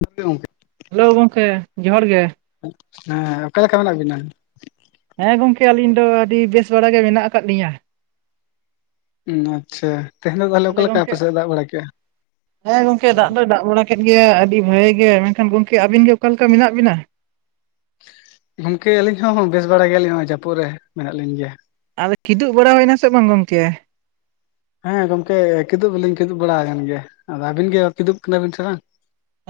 [unintelligible] ᱜᱮ ᱜᱚᱢᱠᱮ, ᱦᱮᱞᱳ ᱜᱚᱢᱠᱮ ᱡᱚᱦᱟᱨ ᱜᱮ! ᱦᱮᱸᱜ ᱮ ᱚᱠᱟ ᱞᱮᱠᱟ ᱢᱮᱱᱟᱜ ᱵᱤᱱᱟ? ᱦᱮᱸ ᱜᱚᱝᱠᱮ ᱟᱹᱞᱤᱧ ᱫᱚ ᱟᱹᱰᱤ ᱵᱮᱥ ᱵᱟᱲᱟ ᱜᱮ ᱢᱮᱱᱟᱜ ᱟᱠᱟᱫ ᱞᱤᱧᱟ᱾ ᱩᱸᱻᱟᱪᱪᱷᱟ ᱛᱮᱦᱮᱧ ᱫᱚᱜᱽᱞᱮ ᱚᱠᱟ ᱛᱟᱦᱚᱞᱮ ᱞᱮᱠᱟ ᱟᱯᱮ ᱜᱚᱝᱠᱮ ᱥᱮᱫ ᱫᱟᱜ ᱵᱟᱲᱟ ᱠᱮᱜᱼᱟ? ᱦᱮᱸ ᱜᱚᱝᱠᱮ ᱫᱟᱜ ᱫᱚᱭ ᱫᱟᱜ ᱵᱟᱲᱟ ᱠᱮᱫ ᱜᱮᱭᱟ ᱟᱹᱰᱤ ᱦᱮᱻᱜᱮ, ᱢᱮᱱᱠᱷᱟᱱ ᱜᱚᱢᱠᱮ ᱟᱹᱵᱤᱱ ᱜᱮ ᱚᱠᱟ ᱞᱮᱠᱟ ᱢᱮᱱᱟᱜ ᱵᱤᱱᱟ? ᱜᱚᱢᱠᱮ ᱟᱹᱞᱤᱧ ᱦᱚᱸ ᱵᱮᱥ ᱵᱟᱲᱟ ᱜᱮᱭᱟ ᱞᱤᱧ ᱱᱚᱜᱼᱚᱭ ᱡᱟᱹᱯᱩᱫ ᱨᱮ, ᱢᱮᱱᱟᱜ ᱞᱤᱧ ᱜᱮᱭᱟ᱾ ᱟᱫᱚ ᱠᱤᱫᱩᱜ ᱵᱟᱲᱟ ᱦᱩᱭᱮᱱᱟ ᱥᱮ ᱵᱟᱝᱼ ᱜᱚᱝᱠᱮ? ᱦᱮᱸ ᱜᱚᱝᱠᱮ ᱠᱤᱫᱩᱵ ᱫᱚᱞᱤᱧ ᱠᱤᱫᱩᱵ ᱵᱟᱲᱟ ᱟᱠᱟᱱ ᱜᱮᱭᱟ, ᱟᱫᱚ ᱟᱹᱵᱤᱱ ᱜᱮᱭᱚ ᱠᱤᱫᱩᱵ ᱟᱠᱟᱱᱟ ᱥᱮ ᱵᱟᱝ?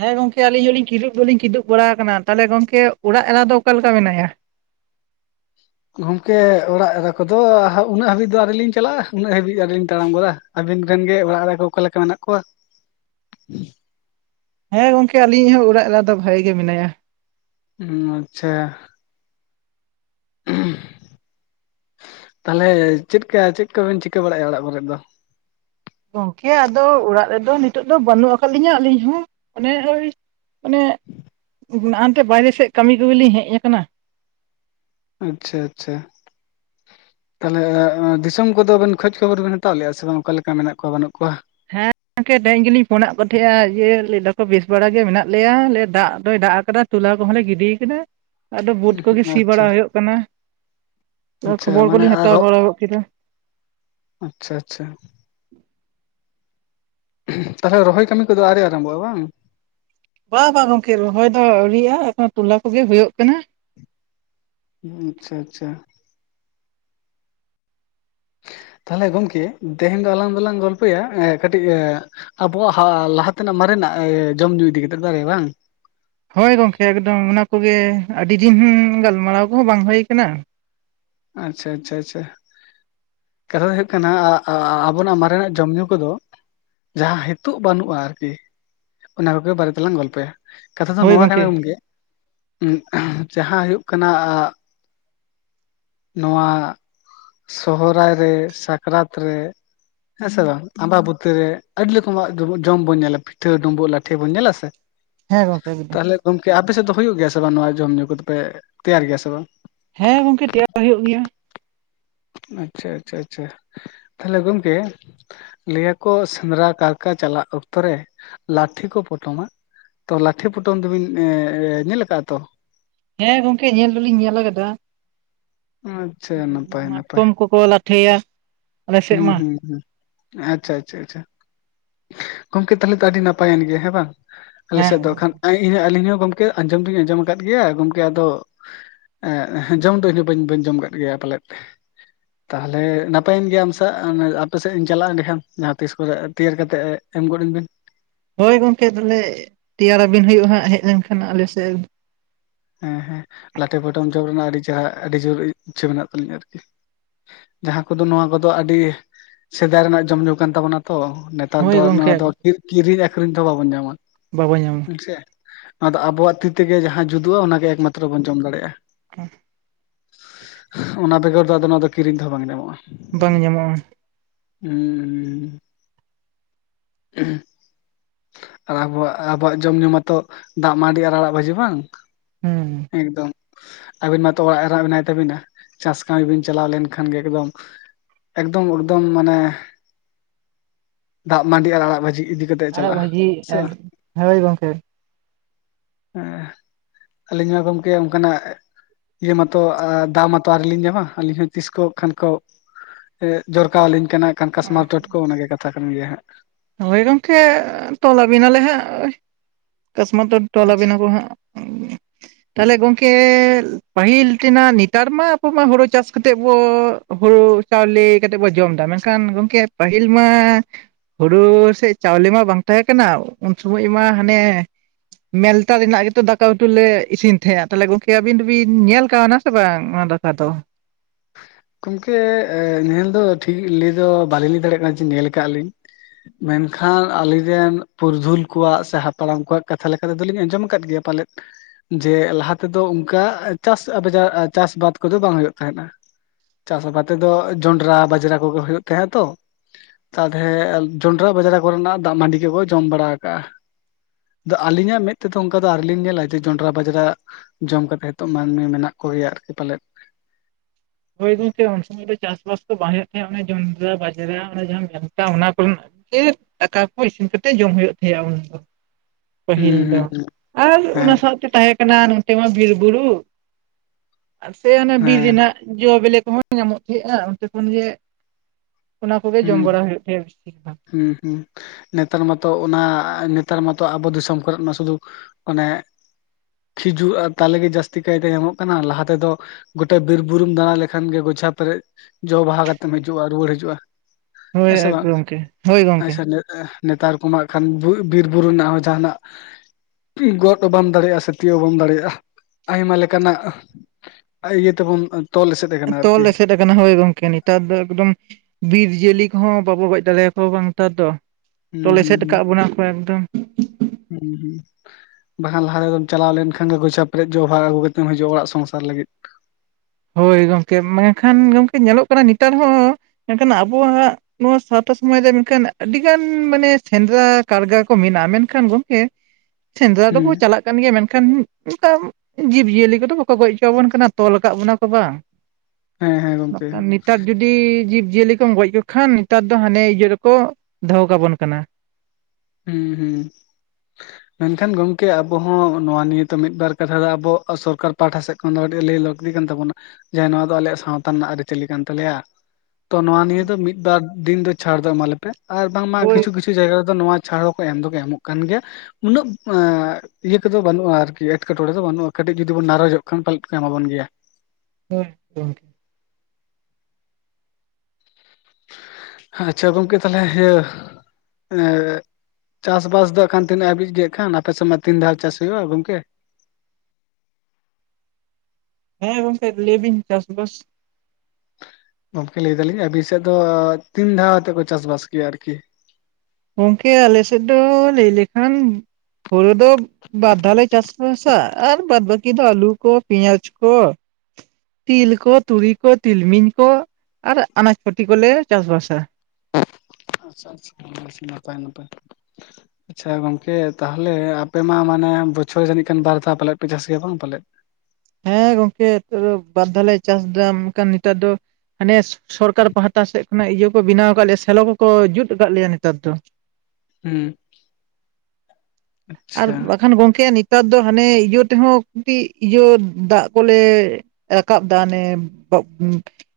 ᱦᱮᱸ ᱜᱚᱝᱠᱮ ᱟᱹᱞᱤᱧ ᱦᱚᱸᱞᱤᱧ ᱠᱤᱫᱩᱵ ᱫᱚᱹᱞᱤᱧ ᱠᱤᱫᱩᱵ ᱵᱟᱲᱟ ᱟᱠᱟᱱᱟ, ᱛᱟᱦᱚᱞᱮ ᱜᱚᱝᱠᱮ ᱚᱲᱟᱜ ᱮᱨᱟ ᱫᱚ ᱚᱠᱟ ᱞᱮᱠᱟ ᱢᱮᱱᱟᱭᱟ? ᱜᱷᱚᱢᱠᱮ ᱚᱲᱟᱜ ᱮᱨᱟ ᱠᱚᱫᱚ ᱚᱦᱚ ᱩᱱᱟᱹᱜ ᱦᱟᱹᱵᱤᱡ ᱫᱚ ᱟᱹᱣᱨᱤᱞᱤᱧ ᱪᱟᱞᱟᱜᱼᱟ, ᱩᱱᱟᱹᱜ ᱦᱟᱹᱵᱤᱡ ᱟᱣᱨᱤᱞᱤᱧ ᱛᱟᱲᱟᱢ ᱜᱚᱫᱟ᱾ ᱟᱹᱵᱤᱱ ᱵᱮᱱᱜᱮ ᱚᱲᱟᱜ ᱮᱨᱟ ᱠᱚ ᱚᱠᱟ ᱞᱮᱠᱟ ᱢᱮᱱᱟᱜ ᱠᱚᱣᱟ? ᱦᱮᱸ ᱜᱚᱝᱠᱮ ᱟᱹᱞᱤᱧᱤᱡ ᱦᱚᱸ ᱚᱲᱟᱜ ᱮᱨᱟ ᱫᱚ ᱵᱷᱟᱹᱜᱤ ᱜᱮ ᱢᱮᱱᱟᱭᱟ᱾ ᱩᱸ ᱟᱪᱪᱷᱟ! [inaudible] ᱛᱟᱦᱮᱞᱮ ᱪᱮᱫ ᱠᱚᱭᱟ ᱪᱮᱫ ᱠᱚᱵᱤᱱ ᱪᱤᱠᱟᱹ ᱵᱟᱲᱟᱭᱮᱫᱼᱟ ᱚᱲᱟᱜ ᱠᱚᱨᱮᱫ ᱫᱚ? ᱜᱚᱝᱠᱮ ᱟᱫᱚ ᱚᱲᱟᱜ ᱨᱮᱫᱚ ᱱᱤᱛᱚᱜ ᱫᱚ ᱵᱟᱹᱱᱩᱜ ᱟᱠᱟᱫ ᱞᱤᱧᱟᱹ ᱟᱹᱞᱤᱧ ᱦᱚᱸ, ᱚᱱᱮ ᱳᱭ ᱚᱱᱮ ᱱᱦᱟᱱᱛᱮ ᱵᱟᱭᱨᱮ ᱥᱮᱫ ᱠᱟᱹᱢᱤ ᱠᱚᱜᱮ ᱞᱤᱧ ᱦᱮᱡ ᱟᱠᱟᱱᱟ᱾ ᱟᱪᱪᱷᱟ ᱟᱪᱪᱷᱟ ᱛᱟᱦᱚᱞᱮ ᱫᱤᱥᱚᱢ ᱠᱚᱫᱚ ᱵᱮᱱ ᱠᱷᱚᱡᱽ ᱠᱷᱚᱵᱚᱨ ᱵᱮᱱ ᱦᱟᱛᱟᱣ ᱞᱮᱫ ᱟ ᱥᱮ ᱵᱟᱝ ᱚᱠᱟ ᱞᱮᱠᱟ ᱢᱮᱱᱟᱜ ᱠᱚᱣᱟ ᱵᱟᱹᱱᱩᱜ ᱠᱚᱣᱟ? ᱦᱮᱸ ᱜᱚᱝᱠᱮ ᱛᱮᱦᱮᱧ ᱜᱮᱞᱤᱧ ᱯᱷᱳᱱ ᱟᱫ ᱠᱚ ᱛᱟᱦᱮᱸᱟ ᱤᱭᱟᱹ ᱞᱟᱹᱭᱫᱟᱠᱚ ᱵᱮᱥ ᱵᱟᱲᱟ ᱜᱮ ᱢᱮᱱᱟᱜ ᱞᱮᱭᱟ ᱟᱞᱮ ᱫᱟᱜ ᱫᱚᱭ ᱫᱟᱜ ᱟᱠᱟᱫᱟ ᱛᱩᱞᱟ ᱠᱚᱦᱚᱸ ᱞᱮ ᱜᱤᱰᱤᱭ ᱠᱮᱫᱟ ᱟᱫᱚ ᱵᱩᱴ ᱠᱚᱜᱮ ᱥᱤ ᱵᱟᱲᱟ ᱟᱪᱪᱷᱟ ᱦᱩᱭᱩᱜ ᱠᱟᱱᱟ᱾ ᱟᱫᱚ ᱟᱪᱪᱷᱟ ᱠᱷᱚᱵᱚᱨ ᱢᱟᱱᱮ ᱠᱚᱞᱤᱧ ᱦᱟᱛᱟᱣ ᱟᱨᱚ ᱵᱟᱲᱟ ᱜᱚᱫ ᱠᱮᱫᱟ᱾ ᱟᱪᱪᱷᱟ ᱟᱪᱪᱷᱟ ᱛᱟᱦᱚᱞᱮ ᱨᱚᱦᱚᱭ ᱠᱟᱹᱢᱤ ᱠᱚᱫᱚ ᱟᱣᱨᱤ ᱟᱨᱟᱢᱵᱷᱚᱜ ᱟ ᱵᱟᱝ? ᱵᱟᱝ ᱵᱟᱝ ᱜᱚᱢᱠᱮ ᱨᱚᱦᱚᱭ ᱫᱚ ᱟᱣᱨᱤᱭᱟᱜ ᱟ ᱮᱠᱷᱚᱱ ᱴᱚᱞᱟ ᱠᱚᱜᱮ ᱦᱳᱭᱳᱜ ᱠᱟᱱᱟ᱾ ᱟᱪᱪᱷᱟ ᱟᱪᱪᱷᱟ ᱛᱟᱦᱞᱮ ᱜᱚᱝᱠᱮ ᱛᱮᱦᱮᱧ ᱫᱚ ᱟᱞᱟᱝ ᱫᱚᱞᱟᱝ ᱜᱚᱞᱯᱚᱭᱟ ᱠᱟᱹᱴᱤᱡ ᱟᱵᱚᱣᱟᱜ ᱦᱟ ᱞᱟᱦᱟᱛᱮᱱᱟᱜ ᱢᱟᱨᱮᱱᱟᱜ ᱡᱚᱢ ᱧᱩ ᱤᱫᱤ ᱠᱟᱛᱮᱜ ᱫᱚᱵᱮ ᱵᱟᱝ ᱦᱳᱭ ᱜᱚᱝᱠᱮ ᱮᱠᱫᱚᱢ ᱚᱱᱟ ᱠᱚᱜᱮ ᱟᱹᱰᱤ ᱫᱤᱱ ᱜᱟᱞᱢᱟᱨᱟᱣ ᱠᱚᱦᱚᱸ ᱵᱟᱝ ᱦᱩᱭ ᱟᱠᱟᱱᱟ ᱾ ᱟᱪᱪᱷᱟ ᱟᱪᱪᱷᱟ ᱟᱪᱪᱷᱟ ᱠᱟᱛᱷᱟ ᱫᱚ ᱦᱩᱭᱩᱜ ᱠᱟᱱᱟ ᱟᱵᱚᱱᱟᱜ ᱢᱟᱨᱮᱱᱟᱜ ᱡᱚᱢ ᱧᱩ ᱠᱚᱫᱚ ᱡᱟᱦᱟᱸ ᱦᱤᱛᱚᱜ ᱵᱟᱹᱱᱩᱜᱼᱟ ᱟᱨᱠᱤ ᱚᱱᱟ ᱠᱚᱜᱮ ᱵᱟᱨᱮ ᱛᱮᱞᱟᱝ ᱜᱚᱞᱯᱷᱚᱭᱟ ᱠᱟᱛᱷᱟ ᱫᱚ ᱱᱚᱣᱟ ᱠᱟᱱᱟ ᱜᱚᱝᱠᱮ ᱡᱟᱦᱟᱸ ᱦᱩᱭᱩᱜ ᱠᱟᱱᱟ ᱟᱜ ᱱᱚᱣᱟ ᱥᱚᱦᱚᱨᱟᱭ ᱨᱮ ᱥᱟᱠᱨᱟᱛ ᱨᱮ ᱦᱮᱸᱥᱮ ᱵᱟᱝ ᱛᱟᱢᱵᱟ ᱵᱩᱛᱤᱨ ᱨᱮ ᱟᱹᱰᱤ ᱨᱚᱠᱚᱢᱟᱜ ᱰᱩᱢᱵᱩᱜ ᱡᱚᱢ ᱵᱚᱱ ᱧᱮᱞᱟ ᱯᱤᱴᱷᱟᱹ ᱰᱩᱢᱵᱩᱜ ᱞᱟᱴᱷᱮ ᱵᱚᱱ ᱧᱮᱞᱟ ᱥᱮ ᱦᱮᱸ ᱜᱚᱝᱠᱮ ᱮᱠᱫᱚᱢ ᱛᱟᱦᱚᱞᱮ ᱜᱚᱝᱠᱮ ᱟᱯᱮᱥᱮᱫ ᱫᱚ ᱦᱩᱭᱩᱜ ᱜᱮᱭᱟ ᱥᱮ ᱵᱟᱝ ᱱᱚᱣᱟ ᱡᱚᱢ ᱧᱩ ᱠᱚᱫᱚᱯᱮ ᱛᱮᱭᱟᱨ ᱜᱮᱭᱟ ᱥᱮ ᱵᱟᱝ? ᱦᱮᱸ ᱜᱚᱝᱠᱮ ᱛᱮᱭᱟᱨ ᱦᱩᱭᱩᱜ ᱜᱮᱭᱟ ᱟᱪᱪᱷᱟ ᱟᱪᱪᱷᱟ ᱟᱪᱪᱷᱟ ᱛᱟᱦᱞᱮ ᱜᱚᱝᱠᱮ ᱞᱟᱹᱭᱟᱠᱚ ᱥᱮᱸᱫᱽᱨᱟ ᱠᱟᱨᱠᱟ ᱪᱟᱞᱟᱜ ᱚᱠᱛᱚᱨᱮ ᱞᱟᱴᱷᱮ ᱠᱚ ᱯᱚᱴᱚᱢᱟ ᱛᱚ ᱞᱟᱴᱷᱮ ᱯᱚᱴᱚᱢ ᱫᱚᱵᱤᱱ ᱮᱸ ᱧᱮᱞ ᱟᱠᱟᱫ ᱟ ᱛᱚ? ᱦᱮᱸ ᱜᱚᱝᱠᱮ ᱧᱮᱞ ᱫᱚᱞᱤᱧ ᱧᱮᱞ ᱟᱠᱟᱫᱟ ᱟᱪᱪᱷᱟ ᱱᱟᱯᱟᱭ ᱱᱟᱯᱟᱭ ᱢᱟᱛᱠᱚᱢ ᱠᱚ ᱠᱚ ᱞᱟᱴᱷᱮᱭᱟ᱾ ᱟᱞᱮ ᱥᱮᱫ ᱦᱩᱸ ᱢᱟ ᱦᱩᱸ ᱦᱩᱸ ᱟᱪᱪᱷᱟ ᱟᱪᱪᱷᱟ ᱟᱪᱪᱷᱟ ᱜᱚᱝᱠᱮ ᱛᱟᱦᱞᱮ ᱫᱚ ᱟᱹᱰᱤ ᱱᱟᱯᱟᱭᱮᱱ ᱜᱮᱭᱟ ᱦᱮᱸ ᱵᱟᱝ ᱟᱞᱮ ᱥᱮᱫ ᱦᱮᱸ ᱫᱚ ᱟᱠᱟᱱ ᱤᱧᱟᱜ ᱟᱹᱞᱤᱧ ᱦᱚᱸ ᱜᱚᱝᱠᱮ ᱟᱸᱡᱚᱢ ᱫᱚᱧ ᱟᱸᱡᱚᱢ ᱟᱠᱟᱫ ᱜᱮᱭᱟ ᱜᱚᱝᱠᱮ ᱟᱫᱚ ᱡᱚᱢ ᱫᱚ ᱤᱧ ᱦᱚᱸ ᱵᱟᱹᱧ ᱵᱟᱹᱧ ᱡᱚᱢ ᱠᱟᱜ ᱜᱮᱭᱟ ᱯᱟᱞᱮᱫ ᱛᱟᱦᱞᱮ ᱱᱟᱯᱟᱭᱮᱱ ᱜᱮᱭᱟᱢ ᱥᱮ ᱨᱟᱜ ᱟᱱᱮᱞ ᱟᱯᱮᱥᱮᱫ ᱤᱧ ᱪᱟᱞᱟᱜ ᱦᱟᱜ ᱡᱟᱦᱟᱸ ᱛᱤᱥ ᱠᱚᱨᱮ ᱛᱮᱭᱟᱨ ᱠᱟᱛᱮᱫ ᱮᱢ ᱜᱚᱫ ᱟᱹᱧ ᱵᱤᱱ ᱦᱳᱭ ᱜᱚᱢᱠᱮ ᱛᱟᱦᱞᱮ ᱛᱮᱭᱟᱨ ᱟᱵᱤᱱ ᱦᱩᱭᱩᱜᱼᱟ ᱦᱟᱸᱜ ᱦᱮᱡ ᱞᱮᱱᱠᱷᱟᱱ ᱟᱞᱮᱥᱮᱫ ᱦᱮᱸ ᱦᱮᱸ ᱞᱟᱴᱷᱮ ᱯᱚᱴᱚᱢ ᱡᱚᱢ ᱨᱮᱱᱟᱜ ᱟᱹᱰᱤ ᱡᱟᱦᱟᱸ ᱟᱹᱰᱤ ᱡᱳᱨ ᱤᱪᱪᱷᱟᱹ ᱢᱮᱱᱟᱜ ᱛᱟᱹᱞᱤᱧᱟ ᱟᱨᱠᱤ ᱡᱟᱦᱟᱸ ᱠᱚᱫᱚ ᱱᱚᱣᱟ ᱠᱚᱫᱚ ᱟᱹᱰᱤ ᱥᱮᱫᱟᱭ ᱨᱮᱱᱟᱜ ᱡᱚᱢ ᱧᱩ ᱠᱟᱱ ᱛᱟᱵᱚᱱᱟ ᱛᱚ ᱱᱮᱛᱟᱨ ᱦᱳᱭ ᱫᱚ ᱱᱚᱣᱟ ᱜᱚᱝᱠᱮ ᱫᱚ ᱠᱤᱨᱤᱧ ᱟᱠᱷᱨᱤᱧ ᱫᱚ ᱵᱟᱵᱚᱱ ᱧᱟᱢᱟ ᱵᱟᱵᱚ ᱧᱟᱢᱟ᱾ ᱦᱮᱸᱪᱮ ᱱᱚᱣᱟ ᱫᱚ ᱟᱵᱚᱣᱟᱜ ᱛᱤ ᱛᱮᱜᱮ ᱡᱟᱦᱟᱸ ᱡᱩᱫᱩᱜ ᱟ ᱚᱱᱟᱜᱮ ᱮᱠᱢᱟᱛᱨᱚ ᱵᱚᱱ ᱡᱚᱢ ᱫᱟᱲᱮᱭᱟᱜ ᱟ᱾ ᱟᱸ ᱚᱱᱟ ᱵᱮᱜᱚᱨ ᱫᱚ ᱟᱫᱚ ᱱᱚᱣᱟ ᱫᱚ ᱠᱤᱨᱤᱧ ᱛᱮᱦᱚᱸ ᱵᱟᱝ ᱧᱟᱢᱚᱜ ᱟ᱾ ᱵᱟᱝ ᱧᱟᱢᱚᱜ ᱟ᱾ ᱩᱸᱻᱩᱸᱻ ᱟᱨ ᱟᱵᱚᱣᱟᱜ ᱟᱵᱚᱣᱟᱜ ᱡᱚᱢ ᱧᱩ ᱢᱟᱛᱚ ᱫᱟᱜ ᱴᱟᱹᱱᱰᱤ ᱟᱨ ᱟᱲᱟᱜ ᱵᱷᱟᱹᱡᱤ ᱵᱟᱝ ᱦᱩᱸ ᱮᱠᱫᱚᱢ ᱟᱹᱵᱤᱱ ᱢᱟᱛᱚ ᱚᱲᱟᱜ ᱮᱨᱟ ᱢᱮᱱᱟᱭ ᱛᱟᱹᱵᱤᱱᱟ ᱪᱟᱥ ᱠᱟᱹᱢᱤ ᱵᱤᱱ ᱪᱟᱞᱟᱣ ᱞᱮᱱᱠᱷᱟᱱ ᱜᱮ ᱮᱠᱫᱚᱢ ᱮᱠᱫᱚᱢ ᱮᱠᱫᱚᱢ ᱢᱟᱱᱮ ᱫᱟᱜ ᱢᱟᱹᱱᱰᱤ ᱟᱨ ᱟᱲᱟᱜ ᱵᱷᱟᱹᱡᱤ ᱤᱫᱤ ᱠᱟᱛᱮᱜ ᱟᱲᱟᱜ ᱪᱟᱞᱟᱜᱼᱟ ᱵᱟᱹᱡᱷᱤ ᱥᱮ ᱵᱟᱝ ᱮᱫᱟᱭ ᱦᱳᱭ ᱜᱚᱝᱠᱮ ᱟᱸᱜ ᱮᱸ ᱟᱹᱞᱤᱧ ᱢᱟ ᱜᱚᱝᱠᱮ ᱚᱱᱠᱟᱱᱟᱜ ᱤᱭᱟᱹ ᱢᱟᱛᱚ ᱫᱟᱣ ᱢᱟᱛᱚ ᱟᱣᱨᱤ ᱞᱤᱧ ᱧᱟᱢᱟ ᱟᱹᱞᱤᱧ ᱦᱚᱸ ᱛᱤᱥ ᱠᱚ ᱠᱷᱟᱱ ᱠᱚᱼᱼ ᱡᱚᱨᱠᱟᱣᱟᱞᱤᱧ ᱠᱟᱱᱟ ᱦᱟᱜᱠᱷᱟᱱ ᱠᱟᱥᱢᱟᱨ ᱴᱚᱴᱠᱚ ᱚᱱᱟ ᱜᱮ ᱠᱟᱛᱷᱟ ᱠᱟᱱ ᱜᱮᱭᱟ ᱦᱟᱸᱜ᱾ ᱦᱳᱭ ᱜᱚᱢᱠᱮ ᱛᱚᱞᱟᱵᱤᱱᱟᱞᱮ ᱦᱟᱸᱜ ᱠᱟᱥᱢᱟᱨ ᱴᱚᱴᱠᱚ ᱛᱚᱞ ᱟᱪᱪᱷᱟ ᱟᱵᱤᱱᱟ ᱠᱚ ᱦᱟᱸᱜ᱾ [inaudible] ᱛᱟᱦᱚᱞᱮ ᱜᱚᱝᱠᱮ ᱯᱟᱹᱦᱤᱞ ᱨᱮᱱᱟᱜ ᱱᱤᱛᱟᱨ ᱢᱟ ᱟᱵᱚ ᱢᱟ ᱦᱩᱲᱩ ᱪᱟᱥ ᱠᱟᱛᱮᱜ ᱵᱚᱼᱼ ᱦᱩᱲᱩ ᱪᱟᱣᱞᱮ ᱠᱟᱛᱮᱜ ᱵᱚ ᱡᱚᱢ ᱮᱫᱟ, ᱢᱮᱱᱠᱷᱟᱱ ᱜᱚᱝᱠᱮ ᱯᱟᱹᱦᱤᱞ ᱢᱟᱼᱼ ᱦᱩᱲᱩ ᱥᱮᱡ ᱪᱟᱣᱞᱮ ᱢᱟ ᱵᱟᱝ ᱛᱟᱦᱮᱸ ᱠᱟᱱᱟ, ᱩᱱ ᱥᱚᱢᱚᱭ ᱢᱟ ᱦᱟᱱᱮᱼᱼ ᱢᱮᱞᱛᱟ ᱨᱮᱱᱟᱜ ᱜᱮᱛᱚ ᱫᱟᱠᱟ ᱩᱛᱩ ᱞᱮ ᱤᱥᱤᱱ ᱛᱟᱦᱮᱸᱜᱼᱟ ᱛᱟᱦᱚᱞᱮ ᱜᱚᱝᱠᱮ ᱟᱵᱤᱱ ᱫᱚᱵᱤᱱ ᱧᱮᱞ ᱠᱟᱣᱱᱟ? ᱵᱟᱝ ᱚᱱᱟ ᱫᱟᱠᱟ ᱫᱚ᱾ ᱜᱚᱝᱠᱮ ᱧᱮᱞ ᱫᱚ ᱴᱷᱤᱠ ᱞᱟᱹᱭ ᱫᱚ ᱵᱟᱞᱤᱧ ᱞᱟᱹᱭ ᱫᱟᱲᱮᱭᱟᱜ ᱠᱟᱱᱟ ᱡᱮ ᱧᱮᱞ ᱟᱠᱟᱫ ᱞᱤᱧ᱾ ᱢᱮᱱᱠᱷᱟᱱ ᱟᱞᱤᱧ ᱨᱮᱱ ᱯᱩᱨᱩᱫᱷᱩᱞ ᱠᱚᱣᱟᱜ ᱥᱮ ᱦᱟᱯᱲᱟᱢ ᱠᱚᱣᱟᱜ ᱠᱟᱛᱷᱟ ᱞᱮᱠᱟ ᱛᱮᱫᱚᱞᱤᱧ ᱟᱸᱡᱚᱢ ᱟᱠᱟᱫ ᱜᱮᱭᱟ᱾ ᱯᱟᱞᱮᱫ ᱡᱮ ᱞᱟᱦᱟ ᱛᱮᱫᱚ ᱚᱱᱠᱟ ᱪᱟᱥ ᱟᱵᱡᱟ ᱪᱟᱥ ᱵᱟᱫ ᱠᱚᱫᱚ ᱵᱟᱝ ᱦᱩᱭᱩᱜ ᱛᱟᱦᱮᱸᱫᱱᱟ᱾ ᱪᱟᱥ ᱟᱵᱟᱫ ᱛᱮᱫᱚ ᱡᱚᱱᱰᱨᱟ ᱵᱟᱡᱽᱨᱟ ᱠᱚᱜᱮ ᱦᱳᱭᱳᱜ ᱛᱟᱦᱮᱸᱜᱼᱟ ᱛᱚ᱾ ᱛᱟᱦᱚᱞᱮ ᱡᱚᱱᱰᱨᱟ ᱵᱟᱡᱲᱟ ᱠᱚ ᱨᱮᱱᱟᱜ ᱫᱟᱜᱽ ᱢᱟᱺᱰᱤ ᱠᱚᱠᱚ ᱡᱚᱢ ᱵᱟᱲᱟ ᱟᱠᱟᱜᱼᱟ᱾ ᱟᱫᱚ ᱟᱞᱤᱧᱟᱜ ᱢᱮᱫ ᱛᱮᱫᱚ ᱚᱱᱠᱟ ᱟᱨᱤ ᱞᱤᱧ ᱧᱮᱞᱟ ᱡᱮ ᱡᱚᱱᱰᱨᱟ ᱵᱟᱡᱽᱨᱟ, ᱡᱚᱢ ᱠᱟᱛᱮᱜ ᱱᱤᱛᱚᱜ ᱢᱟᱹᱱᱢᱤ ᱢᱮᱱᱟᱜ ᱠᱚᱜᱮᱭᱟ ᱟᱨᱠᱤ ᱯᱟᱞᱮᱫ᱾ ᱦᱳᱭ ᱜᱚᱝᱠᱮ ᱩᱱᱥᱚᱢᱚᱭ ᱫᱚ ᱪᱟᱥᱵᱟᱥ ᱫᱚ ᱵᱟᱝ ᱦᱩᱭᱩᱜ ᱛᱟᱦᱮᱸᱜ᱾ ᱚᱱᱮ ᱡᱚᱱᱰᱨᱟ ᱵᱟᱡᱨᱟ ᱡᱟᱦᱟᱸ ᱢᱮᱱᱠᱟ ᱚᱱᱟ ᱠᱚ ᱨᱮᱱᱟᱜ᱾ ᱮ ᱫᱟᱠᱟ ᱠᱚ ᱤᱥᱤᱱ ᱠᱟᱛᱮᱫ ᱡᱚᱢ ᱦᱩᱭᱩᱜ ᱛᱟᱦᱮᱸᱜᱼ ᱩᱱ ᱫᱚ᱾ ᱯᱟᱹᱦᱤᱞ ᱦᱩᱸ ᱫᱚ, ᱦᱩᱸ ᱟᱨ ᱚᱱᱟ ᱦᱮᱸ ᱥᱟᱶᱛᱮ ᱛᱟᱦᱮᱸ ᱠᱟᱱᱟ ᱱᱚᱛᱮ ᱢᱟ ᱵᱤᱨᱼᱵᱩᱨᱩ᱾ ᱥᱮ ᱤᱱᱟ ᱵᱤᱨ ᱦᱮᱸ ᱨᱮᱱᱟᱜ ᱡᱚ ᱵᱤᱞᱤ ᱠᱚᱦᱚᱸ ᱧᱟᱢᱚᱜ ᱛᱟᱦᱮᱸᱼᱟ, ᱚᱱᱛᱮ ᱠᱷᱚᱱ ᱜᱮ ᱚᱱᱟ ᱠᱚᱜᱮ ᱡᱚᱢ ᱦᱩᱸ ᱵᱟᱲᱟ ᱦᱳᱭᱳᱜ ᱛᱟᱦᱮᱜ ᱵᱤᱥᱤᱨ ᱵᱷᱟᱜᱽ᱾ ᱦᱩᱸ ᱦᱩᱸ, ᱱᱮᱛᱟᱨ ᱢᱟᱛᱚ ᱚᱱᱟ ᱱᱮᱛᱟᱨ ᱢᱟᱛᱚ ᱟᱵᱚ ᱫᱤᱥᱚᱢ ᱠᱚᱨᱮᱫ ᱢᱟ ᱚᱱᱟ ᱥᱩᱫᱩ ᱟᱱᱮ, ᱠᱷᱤᱡᱩ ᱟᱨ ᱛᱟᱞᱮ ᱜᱮ ᱡᱟᱹᱥᱛᱤ ᱠᱟᱭᱛᱮ ᱧᱟᱢᱚᱜ ᱠᱟᱱᱟ᱾ ᱞᱟᱦᱟ ᱛᱮᱫᱚ, ᱜᱚᱴᱟ ᱵᱤᱨ ᱵᱩᱨᱩᱢ ᱫᱟᱬᱟᱸ ᱞᱮᱠᱷᱟᱱ ᱜᱮ ᱜᱚᱪᱷᱟ ᱯᱮᱨᱮᱡ ᱡᱚ ᱵᱟᱦᱟ ᱠᱟᱛᱮᱢ ᱦᱤᱡᱩᱜᱼᱟ ᱨᱩᱣᱟᱹᱲ ᱦᱤᱡᱩᱜᱼᱟ᱾ ᱦᱳᱭ ᱦᱮᱸ ᱥᱮ ᱵᱟᱝ ᱮᱜᱫᱚᱢᱛᱮ ᱦᱳᱭ ᱜᱚᱝᱠᱮ᱾ ᱟᱪᱪᱷᱟ ᱱᱮᱛᱟᱨ ᱠᱚ ᱢᱟᱜ ᱠᱷᱟᱱ ᱵᱤᱨᱵᱩᱨᱩ ᱨᱮᱱᱟᱜ ᱦᱚᱸ ᱡᱟᱦᱟᱱᱟᱜ, ᱜᱚᱫ ᱦᱚᱸ ᱵᱟᱢ ᱫᱟᱲᱮᱭᱟᱜᱼᱟ, ᱥᱮ ᱛᱤᱭᱳᱜ ᱦᱚᱸ ᱵᱟᱢ ᱫᱟᱲᱮᱭᱟᱜᱼᱟ᱾ ᱟᱭᱢᱟ ᱞᱮᱠᱟᱱᱟᱜ ᱟᱨ ᱤᱭᱟᱹ ᱛᱟᱵᱚᱱ, ᱛᱚᱞ ᱮᱥᱮᱫ ᱟᱠᱟᱱᱟ, ᱦᱳᱭ ᱜᱚᱝᱠᱮ ᱱᱮᱛᱟᱨ ᱫᱚ ᱮᱠᱫᱚᱢ, ᱵᱤᱨ ᱡᱤᱭᱟᱹᱞᱤ ᱠᱚᱦᱚᱸ ᱵᱟᱵᱚ ᱜᱚᱭᱡ ᱫᱟᱲᱮᱭᱟ ᱠᱚᱣᱟ ᱵᱟᱝ ᱱᱮᱛᱟᱨ ᱫᱚ᱾ ᱦᱩᱸ ᱛᱚᱞ ᱮᱥᱮᱫ ᱦᱩᱸ ᱟᱠᱟᱫ ᱵᱚᱱᱟ ᱠᱚ ᱮᱠᱫᱚᱢ ᱦᱩᱸ, ᱦᱩᱸ ᱦᱩᱸ᱾ ᱵᱟᱠᱷᱟᱱ ᱞᱟᱦᱟ ᱨᱮᱫᱚᱢ ᱪᱟᱞᱟᱣ ᱞᱮᱱᱠᱷᱟᱱ ᱜᱮ ᱜᱚᱪᱷᱟ ᱯᱨᱮᱡ ᱡᱚᱜ ᱵᱟᱦᱟ ᱟᱹᱜᱩ ᱠᱟᱛᱮᱢ ᱦᱤᱡᱩᱜᱼᱟ ᱚᱲᱟᱜ ᱥᱚᱝᱥᱟᱨ ᱞᱟᱹᱜᱤᱫ᱾ ᱦᱳᱭ ᱜᱚᱝᱠᱮ ᱢᱮᱱᱠᱷᱟᱱ ᱜᱚᱝᱠᱮ ᱧᱮᱞᱚᱜ ᱠᱟᱱᱟ ᱱᱮᱛᱟᱨ ᱦᱚᱸ ᱢᱮᱱᱠᱷᱟᱱ ᱟᱵᱚᱣᱟᱜ ᱱᱚᱣᱟ ᱥᱟᱶᱛᱟ ᱥᱚᱢᱟᱡ ᱨᱮ ᱢᱮᱱᱠᱷᱟᱱ ᱟᱹᱰᱤᱜᱟᱱ ᱢᱟᱱᱮ ᱥᱮᱸᱫᱽᱨᱟ ᱠᱟᱨᱜᱟᱨ ᱠᱚ ᱢᱮᱱᱟᱜᱼᱟ᱾ ᱢᱮᱱᱠᱷᱟᱱ ᱜᱚᱝᱠᱮ, [inaudible] ᱥᱮᱸᱫᱽᱨᱟ ᱫᱚᱵᱚ ᱪᱟᱞᱟᱜ ᱠᱟᱱ ᱜᱮᱭᱟ, ᱢᱮᱱᱠᱷᱟᱱ ᱚᱱᱠᱟᱱ ᱡᱤᱵᱽᱼᱡᱤᱭᱟᱹᱞᱤ ᱠᱚᱫᱚ ᱵᱟᱠᱚ ᱜᱚᱭᱡ ᱦᱚᱪᱚᱣᱟᱵᱚᱱ ᱠᱟᱱᱟ᱾ ᱛᱚᱞ ᱟᱠᱟᱫ ᱵᱚᱱᱟ ᱠᱚ ᱵᱟᱝ᱾ ᱦᱮᱸ ᱦᱮᱸ ᱜᱚᱝᱠᱮ ᱵᱟᱠᱟᱱ ᱱᱮᱛᱟᱨ ᱡᱩᱫᱤ ᱫᱤ ᱡᱤᱵᱽ ᱡᱤᱭᱟᱹᱞᱤ ᱠᱚᱢ ᱜᱚᱭᱡ ᱠᱚ ᱠᱷᱟᱱ ᱱᱮᱛᱟᱨ ᱫᱚ ᱦᱟᱱᱮ ᱤᱭᱟᱹ ᱨᱮᱠᱚ ᱫᱚᱦᱚ ᱠᱟᱵᱚᱱ ᱠᱟᱱᱟ᱾ ᱦᱩᱸ ᱦᱩᱸ, ᱢᱮᱱᱠᱷᱟᱱ ᱜᱚᱝᱠᱮ ᱟᱵᱚ ᱦᱚᱸ ᱱᱚᱣᱟ ᱱᱤᱭᱟᱹ ᱛᱚ ᱢᱤᱫ ᱵᱟᱨ ᱠᱟᱛᱷᱟ ᱫᱚ ᱟᱵᱚ ᱥᱚᱨᱠᱟᱨ ᱯᱟᱦᱥᱴᱟ ᱥᱮᱜ, ᱠᱷᱚᱱ ᱫᱚ ᱟᱹᱰᱤ ᱞᱟᱹᱭ ᱞᱟᱹᱠᱛᱤ ᱠᱟᱱ ᱛᱟᱵᱚᱱᱟ᱾ ᱡᱮ ᱱᱚᱣᱟ ᱫᱚ ᱟᱞᱮᱭᱟᱜ ᱥᱟᱶᱛᱟ ᱨᱮᱱᱟᱜ ᱟᱹᱨᱤᱪᱟᱹᱞᱤ ᱠᱟᱱ ᱛᱟᱞᱮᱭᱟ᱾ ᱛᱚ ᱱᱚᱣᱟ ᱱᱤᱭᱟᱹ ᱫᱚ ᱢᱤᱫ ᱵᱟᱨ ᱫᱤᱱ ᱫᱚ ᱪᱷᱟᱲ ᱫᱚ ᱮᱢᱟᱞᱮᱯᱮ᱾ ᱟᱨ ᱵᱟᱝᱢᱟ ᱦᱳᱭ ᱠᱤᱪᱷᱩ ᱠᱤᱪᱷᱩ ᱡᱟᱭᱜᱟ ᱨᱮᱫᱚ ᱱᱚᱣᱟ, ᱪᱷᱟᱲ ᱦᱚᱸᱠᱚ ᱮᱢ ᱫᱚᱠᱚ ᱮᱢᱚᱜ ᱠᱟᱱ ᱜᱮᱭᱟ᱾ ᱩᱱᱟᱹᱜ ᱮᱻ ᱤᱭᱟᱹ ᱠᱚᱫᱚ ᱵᱟᱱᱩᱜᱼᱟ ᱟᱨᱠᱤ ᱮᱴᱠᱮᱴᱚᱬᱮ ᱫᱚ ᱵᱟᱹᱱᱩᱜᱼᱟ᱾ ᱠᱟᱹᱴᱤᱜ ᱡᱩᱫᱤ ᱵᱚᱱ ᱱᱟᱨᱚᱡᱚᱜ ᱠᱷᱟᱱ ᱯᱟᱞ ᱠᱚ ᱮᱢᱟᱵᱚᱱ ᱜᱮᱭᱟ᱾ ᱦᱮᱸ ᱜᱚᱝᱠᱮ᱾ ᱟᱪᱪᱷᱟ ᱜᱚᱝᱠᱮ ᱛᱟᱦᱚᱞᱮ ᱤᱭᱟᱹ ᱮ, ᱪᱟᱥᱵᱟᱥ ᱫᱚ ᱟᱠᱷᱟᱱ ᱛᱤᱱᱟᱹᱜ ᱦᱟᱹᱵᱤᱡ ᱜᱮ ᱟᱠᱷᱟᱱ ᱟᱯᱮ ᱥᱮᱱ ᱢᱟ ᱛᱤᱱ ᱫᱷᱟᱣ ᱪᱟᱥ ᱦᱩᱭᱩᱜᱼᱟ ᱜᱚᱝᱠᱮ᱾ ᱦᱮᱸ ᱜᱚᱝᱠᱮ ᱞᱟᱹᱭ ᱵᱤᱱ ᱪᱟᱥᱵᱟᱥ ᱜᱚᱝᱠᱮ ᱞᱟᱹᱭ ᱫᱟᱞᱤᱧ ᱟᱵᱤᱱ ᱥᱮᱫ ᱫᱚ ᱛᱤᱱ ᱫᱷᱟᱣ ᱛᱮ ᱠᱚ ᱪᱟᱥᱵᱟᱥ ᱜᱮᱭᱟ ᱟᱨᱠᱤ᱾ ᱜᱚᱝᱠᱮ ᱟᱞᱮ ᱥᱮᱫ ᱫᱚ ᱞᱟᱹᱭ ᱞᱮᱠᱷᱟᱱ, ᱦᱳᱲᱳ ᱫᱚ ᱵᱟᱨ ᱫᱷᱟᱣ ᱞᱮ ᱪᱟᱥ ᱵᱟᱟᱥᱟ᱾ ᱟᱨ ᱵᱟᱫ ᱵᱟᱹᱠᱤ ᱫᱚ ᱟᱹᱞᱩ, ᱠᱚ ᱯᱮᱭᱟᱡ ᱠᱚ, ᱛᱤᱞ ᱠᱚ, ᱛᱩᱲᱤ ᱠᱚ, ᱛᱤᱞᱢᱤᱧ ᱠᱚ, ᱟᱨ ᱟᱱᱟᱡᱽ ᱯᱟᱛᱤ ᱠᱚᱞᱮ ᱪᱟᱥ ᱵᱟᱥᱟ᱾ ᱟᱪᱪᱷᱟ ᱟᱪᱪᱷᱟ, ᱱᱟᱯᱟᱭ ᱱᱟᱯᱟᱭ᱾ ᱟᱪᱪᱷᱟ ᱜᱚᱝᱠᱮ ᱛᱟᱦᱚᱞᱮ ᱟᱯᱮ ᱢᱟ ᱢᱟᱱᱮ ᱵᱚᱪᱷᱚᱨ ᱨᱮ ᱡᱟᱹᱱᱤᱡ ᱠᱷᱟᱱ ᱵᱟᱨ ᱫᱷᱟᱣ ᱯᱟᱞᱮᱫ ᱯᱮ ᱪᱟᱥ ᱜᱮᱭᱟ ᱵᱟᱝ ᱯᱟᱞᱮᱫ? ᱦᱮᱸ ᱜᱚᱝᱠᱮ ᱛᱚ ᱵᱟᱨ ᱫᱷᱟᱣ ᱞᱮ ᱪᱟᱥ ᱫᱟ, ᱢᱮᱱᱠᱷᱟᱱ ᱱᱮᱛᱟᱨ ᱫᱚ ᱦᱟᱱᱮ ᱥᱚᱨᱠᱟᱨ ᱯᱟᱦᱟᱴᱟ ᱥᱮᱜ ᱠᱷᱚᱱᱟᱜ ᱤᱭᱟᱹ ᱠᱚ ᱵᱮᱱᱟᱣ ᱟᱠᱟᱫ ᱞᱮᱭᱟ ᱥᱮᱞᱚ ᱠᱚᱠᱚ ᱡᱩᱫ ᱟᱠᱟᱫ ᱞᱮᱭᱟ ᱱᱮᱛᱟᱨ ᱫᱚ᱾ ᱦᱩᱸ, ᱟᱨ ᱟᱪᱪᱷᱟ ᱵᱟᱠᱷᱟᱱ ᱜᱚᱝᱠᱮ ᱱᱮᱛᱟᱨ ᱫᱚ, ᱦᱟᱱᱮ ᱤᱭᱟᱹ ᱛᱮᱦᱚᱸ ᱠᱟᱹᱴᱤᱡ ᱤᱭᱟᱹ ᱫᱟᱜ ᱠᱚᱞᱮ ᱨᱟᱠᱟᱵ ᱮᱫᱟ ᱚᱱᱮ,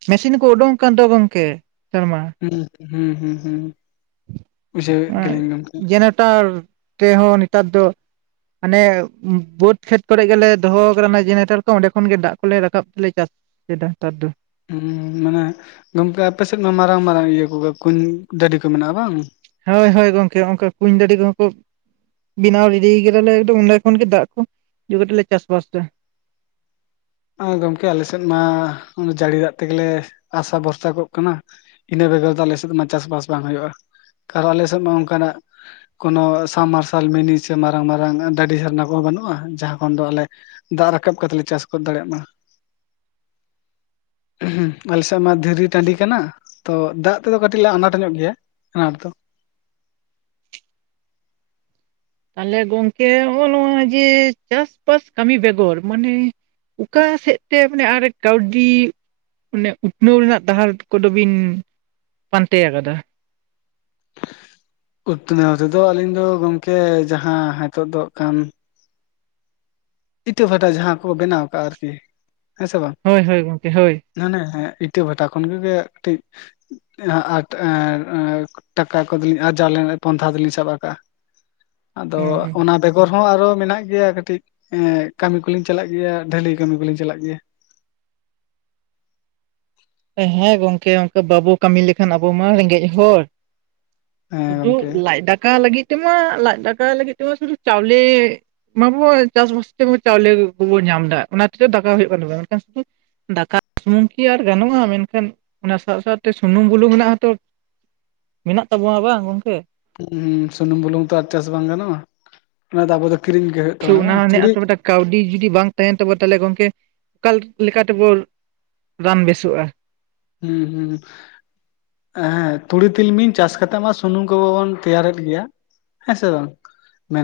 ᱢᱮᱥᱤᱱ ᱠᱚ ᱳᱰᱳᱝ ᱠᱟᱱ ᱫᱚ ᱜᱚᱝᱠᱮ ᱱᱮᱛᱟᱨ ᱢᱟ? ᱦᱩᱸ ᱦᱩᱸ ᱦᱩᱸ ᱦᱩᱸ᱾ ᱵᱩᱡᱷᱟᱹᱣᱮᱫ ᱜᱮᱞᱤᱧ ᱜᱚᱝᱠᱮ ᱡᱮᱱᱟᱴᱟᱨ ᱛᱮᱦᱚᱸ ᱱᱮᱛᱟᱨ ᱫᱚᱼᱼ ᱦᱟᱱᱮ ᱵᱟᱹᱫ ᱠᱷᱮᱛ ᱠᱚᱨᱮ ᱜᱮᱞᱮ ᱫᱚᱦᱚ ᱟᱠᱟᱫᱟ ᱡᱮᱱᱟᱴᱟᱨ ᱠᱚ, ᱚᱸᱰᱮ ᱠᱷᱚᱱ ᱜᱮ ᱫᱟᱜ ᱠᱚᱞᱮ ᱨᱟᱠᱟᱵ ᱛᱮᱞᱮ ᱪᱟᱥᱼᱼ ᱮᱫᱟ ᱦᱮᱛᱟᱨ ᱫᱚ᱾ ᱦᱩᱸ ᱢᱟᱱᱮ ᱜᱚᱢᱠᱮ ᱟᱯᱮ ᱥᱮᱫ ᱢᱟ ᱢᱟᱨᱟᱝ ᱢᱟᱨᱟᱝ ᱤᱭᱟᱹ ᱠᱚᱜᱮ ᱠᱩᱧ ᱰᱟᱹᱰᱤ ᱠᱚ ᱢᱮᱱᱟᱜᱼᱟ ᱵᱟᱝ? ᱦᱳᱭ ᱦᱳᱭ ᱜᱚᱢᱠᱮ, ᱚᱱᱠᱟ ᱠᱩᱧ ᱫᱟᱹᱰᱤ ᱠᱚᱦᱚᱸ ᱠᱚ ᱵᱮᱱᱟᱣ ᱨᱮᱰᱤ ᱠᱮᱫᱟᱞᱮ ᱟᱫᱚ ᱚᱸᱰᱮ ᱠᱷᱚᱱ ᱜᱮ ᱫᱟᱜ ᱠᱚ [unintelligible] ᱠᱟᱛᱮ ᱞᱮ ᱪᱟᱥ ᱵᱟᱥ ᱫᱟ᱾ ᱟᱨ ᱜᱚᱢᱠᱮ ᱟᱞᱮ ᱥᱮᱫ ᱢᱟ ᱡᱟᱹᱲᱤ ᱫᱟᱜ ᱛᱮᱜᱮ ᱞᱮ ᱟᱥᱟ ᱵᱷᱚᱨᱥᱟ ᱠᱚᱜ ᱠᱟᱱᱟ᱾ ᱤᱱᱟᱹ ᱵᱮᱜᱚᱨ ᱫᱚ ᱟᱞᱮ ᱥᱮᱫ ᱢᱟ ᱪᱟᱥᱵᱟᱥ ᱵᱟᱝ ᱦᱩᱭᱩᱜᱼᱟ, ᱠᱟᱨᱚᱱ ᱟᱞᱮ ᱥᱮᱫ ᱢᱟ ᱚᱱᱠᱟᱱᱟᱜᱼᱼ ᱠᱳᱱᱚ ᱥᱟᱢ ᱢᱟᱨᱥᱟᱞ ᱢᱤᱱᱤ ᱥᱮ ᱢᱟᱨᱟᱝ ᱢᱟᱨᱟᱝ ᱰᱟᱹᱰᱤ ᱡᱷᱟᱨᱱᱟ ᱠᱚᱦᱚᱸ ᱵᱟᱹᱱᱩᱜᱼᱟ ᱡᱟᱦᱟᱸ ᱠᱷᱚᱱ ᱫᱚ ᱟᱞᱮᱼᱼ ᱫᱟᱜ ᱨᱟᱠᱟᱵ ᱠᱟᱛᱮ ᱞᱮ ᱪᱟᱥ ᱜᱚᱫ ᱫᱟᱲᱮᱭᱟᱜ ᱢᱟ᱾ [unintelligible] ᱟᱞᱮ ᱥᱮᱫ ᱢᱟ ᱫᱷᱤᱨᱤ ᱴᱟᱺᱰᱤ ᱠᱟᱱᱟ᱾ ᱛᱚ ᱫᱟᱜ ᱛᱮᱫᱚ ᱠᱟᱹᱴᱤᱡ ᱞᱮ ᱟᱱᱟᱴ ᱧᱚᱜ ᱜᱮᱭᱟ, ᱟᱱᱟᱴ ᱫᱚ᱾ ᱛᱟᱦᱚᱞᱮ ᱜᱚᱝᱠᱮ ᱦᱚᱜᱼᱚ ᱱᱚᱣᱟ ᱡᱮ ᱪᱟᱥᱵᱟᱥ ᱠᱟᱹᱢᱤ ᱵᱮᱜᱚᱨ ᱢᱟᱱᱮᱼᱼ ᱚᱠᱟ ᱥᱮᱫ ᱛᱮ ᱢᱟᱱᱮ ᱟᱨ ᱠᱟᱹᱣᱰᱤᱼᱼ ᱚᱱᱮ ᱩᱛᱱᱟᱹᱣ ᱨᱮᱱᱟᱜ ᱰᱟᱦᱟᱨ ᱠᱚᱫᱚ ᱵᱤᱱ ᱯᱟᱱᱛᱮ ᱟᱠᱟᱫᱟ᱾ ᱩᱛᱱᱟᱹᱣ ᱛᱮᱫᱚ ᱟᱞᱤᱧ ᱫᱚ ᱜᱚᱝᱠᱮ ᱡᱟᱦᱟᱸ ᱦᱮᱛᱚᱜ ᱫᱚ ᱦᱟᱜ ᱠᱷᱟᱱᱼᱼ ᱤᱴᱟᱹ ᱵᱷᱟᱴᱟ ᱡᱟᱦᱟᱸ ᱠᱚ ᱵᱮᱱᱟᱣ ᱠᱟᱜᱼᱟ ᱟᱨᱠᱤ, ᱦᱮᱸ ᱥᱮ ᱵᱟᱝᱼᱼ ᱦᱳᱭ ᱦᱳᱭ ᱜᱚᱢᱠᱮ ᱦᱳᱭ᱾ ᱢᱟᱱᱮᱸ ᱤᱴᱟᱹ ᱵᱷᱟᱴᱟ ᱠᱷᱚᱱ ᱜᱮ ᱜᱮ ᱠᱟᱹᱴᱤᱡᱼᱼ [unintelligible] ᱴᱟᱠᱟ ᱠᱚᱫᱚ ᱞᱤᱧ ᱟᱨᱡᱟᱣ ᱞᱮᱱᱟ ᱯᱚᱱᱫᱷᱟ ᱫᱚᱞᱤᱧ ᱥᱟᱵ ᱟᱠᱟᱜᱼᱟ᱾ ᱟᱫᱚ ᱚᱱᱟ ᱵᱮᱜᱚᱨ ᱦᱚᱸ ᱟᱨᱚ ᱢᱮᱱᱟᱜ ᱜᱮᱭᱟ ᱠᱟᱹᱴᱤᱡᱼᱼ ᱮᱦ ᱠᱟᱹᱢᱤ ᱠᱚᱞᱤᱧ ᱪᱟᱞᱟᱜ ᱜᱮᱭᱟ, ᱰᱷᱟᱹᱞᱟᱹᱭ ᱠᱟᱹᱢᱤ ᱠᱚ ᱞᱤᱧ ᱪᱟᱞᱟᱜ ᱜᱮᱭᱟ᱾ ᱦᱮᱸ ᱜᱚᱢᱠᱮ ᱚᱱᱠᱟ ᱵᱟᱵᱚ ᱠᱟᱹᱢᱤ ᱞᱮᱠᱷᱟᱱ ᱟᱵᱚ ᱢᱟ ᱨᱮᱸᱜᱮᱡ ᱦᱚᱲ᱾ ᱦᱮᱸ ᱥᱩᱫᱷᱩ ᱜᱚᱝᱠᱮ ᱞᱟᱡ ᱫᱟᱠᱟ ᱞᱟᱹᱜᱤᱫ ᱛᱮᱢᱟ ᱞᱟᱡ ᱫᱟᱠᱟ ᱞᱟᱹᱜᱤᱫ ᱛᱮᱢᱟ ᱥᱩᱫᱷᱩ ᱪᱟᱣᱞᱮᱼᱼ ᱢᱟᱵᱚ ᱪᱟᱥᱵᱟᱥ ᱛᱟᱢᱟ ᱪᱟᱣᱞᱮ ᱠᱚᱵᱚᱱ ᱧᱟᱢ ᱮᱫᱟ ᱚᱱᱟ ᱛᱮᱫᱚ ᱫᱟᱠᱟ ᱦᱩᱭᱩᱜ ᱠᱟᱱ ᱛᱟᱵᱱᱟ, ᱢᱮᱱᱠᱷᱟᱱ ᱥᱩᱫᱩᱼᱼ ᱫᱟᱠᱟ ᱥᱩᱢᱩᱝ ᱠᱤ ᱟᱨ ᱜᱟᱱᱚᱜᱼᱟ, ᱢᱮᱱᱠᱷᱟᱱ ᱚᱱᱟ ᱥᱟᱶ ᱥᱟᱶᱛᱮ ᱥᱩᱱᱩᱢ ᱵᱩᱞᱩᱝ ᱨᱮᱱᱟᱜ ᱦᱚᱸᱛᱚᱼᱼ ᱢᱮᱱᱟᱜ ᱛᱟᱵᱚᱱᱟ ᱵᱟᱝ ᱜᱚᱢᱠᱮ? [unintelligible] ᱥᱩᱱᱩᱢ ᱵᱩᱞᱩᱝ ᱛᱚ ᱟᱨ ᱪᱟᱥ ᱵᱟᱝ ᱜᱟᱱᱚᱜᱼᱟ, ᱚᱱᱟ ᱫᱚ ᱟᱵᱚ ᱫᱚ ᱠᱤᱨᱤᱧ ᱜᱮ ᱼᱼ [unintelligible] ᱠᱟᱹᱣᱰᱤ ᱡᱩᱫᱤ ᱵᱟᱝ ᱛᱟᱦᱮᱱ ᱛᱟᱵᱚ ᱛᱟᱦᱚᱞᱮ ᱜᱚᱢᱠᱮ, ᱚᱠᱟ ᱞᱮᱠᱟ ᱛᱮᱵᱚ ᱨᱟᱱ ᱵᱮᱥᱚᱜᱼᱟ? ᱦᱩᱸ ᱦᱩᱸ᱾ ᱦᱮᱸ ᱛᱩᱲᱤ ᱛᱤᱞᱢᱤᱧ ᱪᱟᱥ ᱠᱟᱛᱮᱜ ᱢᱟ ᱥᱩᱱᱩᱢ ᱠᱚ ᱵᱚᱱ ᱛᱮᱭᱟᱨᱮᱫ ᱜᱮᱭᱟ᱾ ᱦᱮᱸ ᱥᱮ ᱵᱟᱝ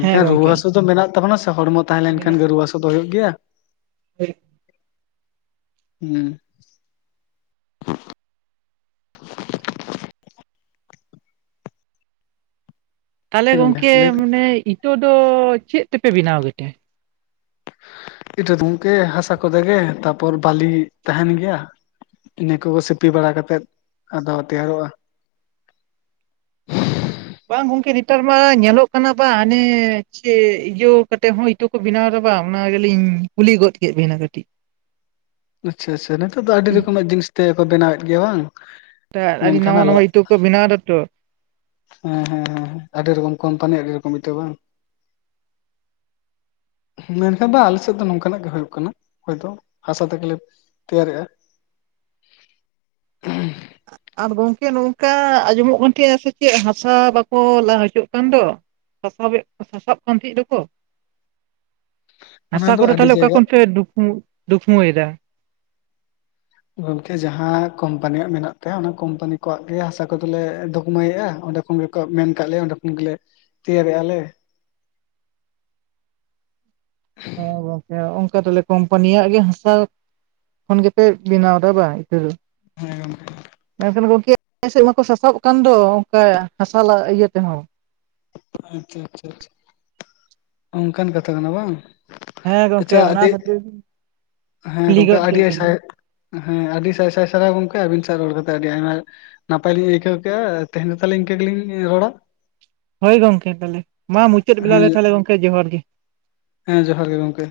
ᱦᱮᱸ ᱨᱩᱣᱟᱹ ᱜᱚᱝᱠᱮ ᱦᱟᱹᱥᱩ ᱫᱚ ᱢᱮᱱᱟᱜ ᱛᱟᱵᱚᱱᱟ ᱥᱮ ᱦᱚᱲᱢᱚ ᱛᱟᱦᱮᱸ ᱞᱮᱱᱠᱷᱟᱱ ᱢᱮᱱᱟᱜ ᱜᱮ ᱨᱩᱣᱟᱹ ᱦᱟᱹᱥᱩ ᱫᱚ ᱦᱩᱭᱩᱜ ᱜᱮᱭᱟ᱾ [unintelligible] ᱦᱩᱸ᱾ ᱛᱟᱦᱚᱞᱮ ᱦᱮᱸ ᱜᱚᱝᱠᱮ ᱜᱚᱢᱠᱮ ᱞᱟᱹᱭ ᱵᱤᱱ ᱢᱟᱱᱮ ᱤᱴᱳ ᱫᱚ ᱪᱮᱫ ᱛᱮᱯᱮ ᱵᱤᱱᱟᱣ ᱜᱮᱛᱮ? ᱤᱴᱟᱹ ᱫᱚ ᱜᱚᱢᱠᱮ ᱦᱟᱥᱟ ᱠᱚᱛᱮ ᱜᱮ ᱛᱟᱯᱚᱨ ᱵᱟᱞᱤ ᱛᱟᱦᱮᱱ ᱜᱮᱭᱟ᱾ ᱤᱱᱟᱹ ᱠᱚ ᱜᱮ ᱥᱤᱯᱤ ᱵᱟᱲᱟ ᱠᱟᱛᱮᱜ, ᱟᱫᱚ ᱛᱮᱭᱟᱨᱚᱜᱼᱟ᱾ ᱵᱟᱝ ᱜᱚᱝᱠᱮ ᱱᱮᱛᱟᱨ ᱢᱟ ᱧᱮᱞᱚᱜ ᱠᱟᱱᱟ, ᱵᱟᱝ ᱦᱟᱱᱮ ᱪᱮ ᱤᱭᱟᱹ ᱠᱟᱛᱮ ᱦᱚᱸ ᱤᱴᱳ ᱠᱚ ᱵᱮᱱᱟᱣ ᱫᱟ ᱵᱟᱝ ᱚᱱᱟ ᱜᱮᱞᱤᱧ ᱠᱩᱞᱤ ᱜᱚᱫ ᱠᱮᱫ ᱵᱤᱱᱟ ᱠᱟᱹᱴᱤᱡ ᱟᱪᱪᱷᱟ ᱼ ᱟᱪᱪᱷᱟ ᱱᱤᱛᱚᱜ ᱫᱚ ᱟᱹᱰᱤ ᱨᱚᱠᱚᱢᱟᱼᱜ ᱡᱤᱱᱤᱥ ᱛᱮᱠᱚ ᱵᱮᱱᱟᱣᱮᱫ ᱜᱮᱭᱟ ᱵᱟᱝ [unintelligible] ᱟᱹᱰᱤ ᱢᱮᱱᱠᱷᱟᱱ ᱱᱟᱣᱟ ᱟᱞᱮ ᱱᱟᱣᱟ ᱤᱴᱟᱹ ᱠᱚ ᱵᱮᱱᱟᱣ ᱫᱟ ᱛᱚ᱾ ᱦᱮᱸ- ᱦᱮᱸ- ᱦᱮᱸ ᱟᱹᱰᱤ ᱨᱚᱠᱚᱢ ᱠᱳᱢᱯᱟᱱᱤ ᱟᱹᱰᱤ ᱨᱚᱠᱚᱢ ᱤᱴᱟᱹ ᱵᱟᱝ᱾ ᱢᱮᱱᱠᱷᱟᱱ ᱵᱟ ᱟᱞᱮᱥᱮᱫ ᱫᱚ ᱱᱚᱝᱠᱟᱱᱟᱼᱜ ᱜᱮ ᱦᱳ ᱠᱟᱱᱟ ᱦᱳᱭᱛᱳ ᱦᱟᱥᱟ ᱛᱮᱜᱮᱞᱮ ᱛᱮᱭᱟᱨᱮᱜᱼᱟ᱾ ᱟᱨ ᱜᱚᱝᱠᱮ ᱱᱚᱝᱠᱟ ᱟᱸᱡᱚᱢᱚᱼᱜ ᱠᱟᱱ ᱛᱟᱦᱮᱸᱼᱟ ᱥᱮ ᱪᱮᱫ ᱦᱟᱥᱟ ᱵᱟᱠᱚ ᱞᱟ ᱦᱚᱪᱚᱜ ᱠᱟᱱ ᱫᱚ ᱥᱟᱥᱟᱵᱮᱫ ᱠᱚ ᱥᱟᱥᱟᱵ ᱠᱟᱱ ᱛᱟᱦᱮᱸᱜ ᱠᱟᱱ ᱫᱚᱠᱚ᱾ [inaudible] ᱚᱱᱟ ᱦᱟᱥᱟ ᱫᱚ ᱠᱚ-ᱫᱚ ᱟᱹᱰᱤ ᱛᱟᱦᱚᱞᱮ ᱚᱠᱟ ᱡᱟᱭᱜᱟ ᱠᱷᱚᱱ ᱯᱮ ᱫᱩᱠᱷᱢᱟᱹᱭᱫᱟ? ᱜᱚᱝᱠᱮ ᱡᱟᱦᱟᱸ ᱠᱚᱢᱯᱟᱱᱤᱭᱟᱼᱜ ᱢᱮᱱᱟᱜ ᱛᱟᱭᱟ ᱚᱱᱟ ᱠᱚᱢᱯᱟᱱᱤ ᱠᱚᱣᱟᱜ ᱜᱮ ᱦᱟᱥᱟ ᱠᱚᱫᱚ ᱞᱮ ᱫᱩᱠᱢᱟᱹᱭᱮᱫᱼᱟ ᱚᱸᱰᱮ ᱡᱚᱠᱷᱚᱱ ᱜᱮᱠᱚ ᱢᱮᱱ ᱠᱟᱜ ᱞᱮᱭᱟ ᱚᱸᱰᱮ ᱠᱷᱚᱱ ᱜᱮᱞᱮ ᱛᱮᱭᱟᱨᱚᱜᱼᱟ ᱞᱮ᱾ ᱦᱮᱸ ᱜᱚᱝᱠᱮ ᱚᱱᱠᱟ ᱛᱟᱦᱚᱞᱮ ᱠᱳᱢᱯᱟᱱᱤᱭᱟᱼᱜ ᱜᱮ ᱦᱟᱥᱟᱭ ᱠᱷᱚᱱ ᱜᱮᱯᱮ ᱵᱮᱱᱟᱣ ᱮᱫᱟ ᱵᱟᱝ ᱤᱴᱟᱹ ᱫᱚ ᱦᱮᱸ ᱜᱚᱢᱠᱮ ᱢᱮᱱᱠᱷᱟᱱ ᱜᱚᱝᱠᱮ ᱟᱞᱮ ᱥᱮᱫ ᱢᱟᱠᱚ ᱥᱟᱥᱟᱵ ᱠᱟᱱ ᱫᱚ ᱚᱱᱠᱟ ᱦᱟᱥᱟ ᱞᱟ ᱤᱭᱟᱹ ᱛᱮᱦᱚᱸ᱾ ᱟᱪᱪᱷᱟ - ᱟᱪᱪᱷᱟ ᱪᱪᱟ ᱚᱱᱠᱟᱱ ᱠᱟᱛᱷᱟ ᱠᱟᱱᱟ ᱵᱟᱝ᱾ ᱦᱮᱸ ᱟᱪᱪᱷᱟ ᱜᱚᱝᱠᱮ ᱚᱱᱟ ᱟᱹᱰᱤ ᱠᱷᱟᱹᱛᱤᱨ ᱦᱮᱸ ᱠᱩᱞᱤ ᱜᱚᱢᱠᱮ ᱜᱚᱫ ᱟᱹᱰᱤ ᱠᱮᱫ ᱟᱭ ᱦᱮᱸ ᱵᱤᱱᱟ ᱥᱟᱭ ᱦᱮᱸ ᱟᱹᱰᱤ ᱥᱟᱭ ᱥᱟᱭ ᱥᱟᱨᱦᱟᱣ ᱜᱚᱝᱠᱮ ᱟᱵᱤᱱ ᱥᱟᱶ ᱨᱚᱲ ᱠᱟᱛᱮ ᱟᱹᱰᱤ ᱟᱭᱢᱟ ᱱᱟᱯᱟᱭ ᱞᱤᱧ ᱟᱹᱭᱠᱟᱹᱣ ᱠᱮᱜᱼᱟ, ᱛᱮᱦᱮᱧ ᱫᱚ ᱛᱟᱦᱚᱞᱮ ᱤᱱᱠᱟᱹ ᱜᱮᱞᱤᱧ ᱨᱚᱲᱟ᱾ ᱦᱳᱭ ᱜᱚᱝᱠᱮ ᱛᱟᱦᱚᱞᱮ ᱢᱟ ᱢᱩᱪᱟᱹᱫ ᱵᱮᱞᱟ ᱦᱮᱸ ᱞᱮ ᱛᱟᱦᱚᱞᱮ ᱜᱚᱝᱠᱮ ᱡᱚᱦᱟᱨ ᱜᱮ᱾ ᱦᱮᱸ ᱡᱚᱦᱟᱨ ᱜᱮ ᱜᱚᱝᱠᱮ᱾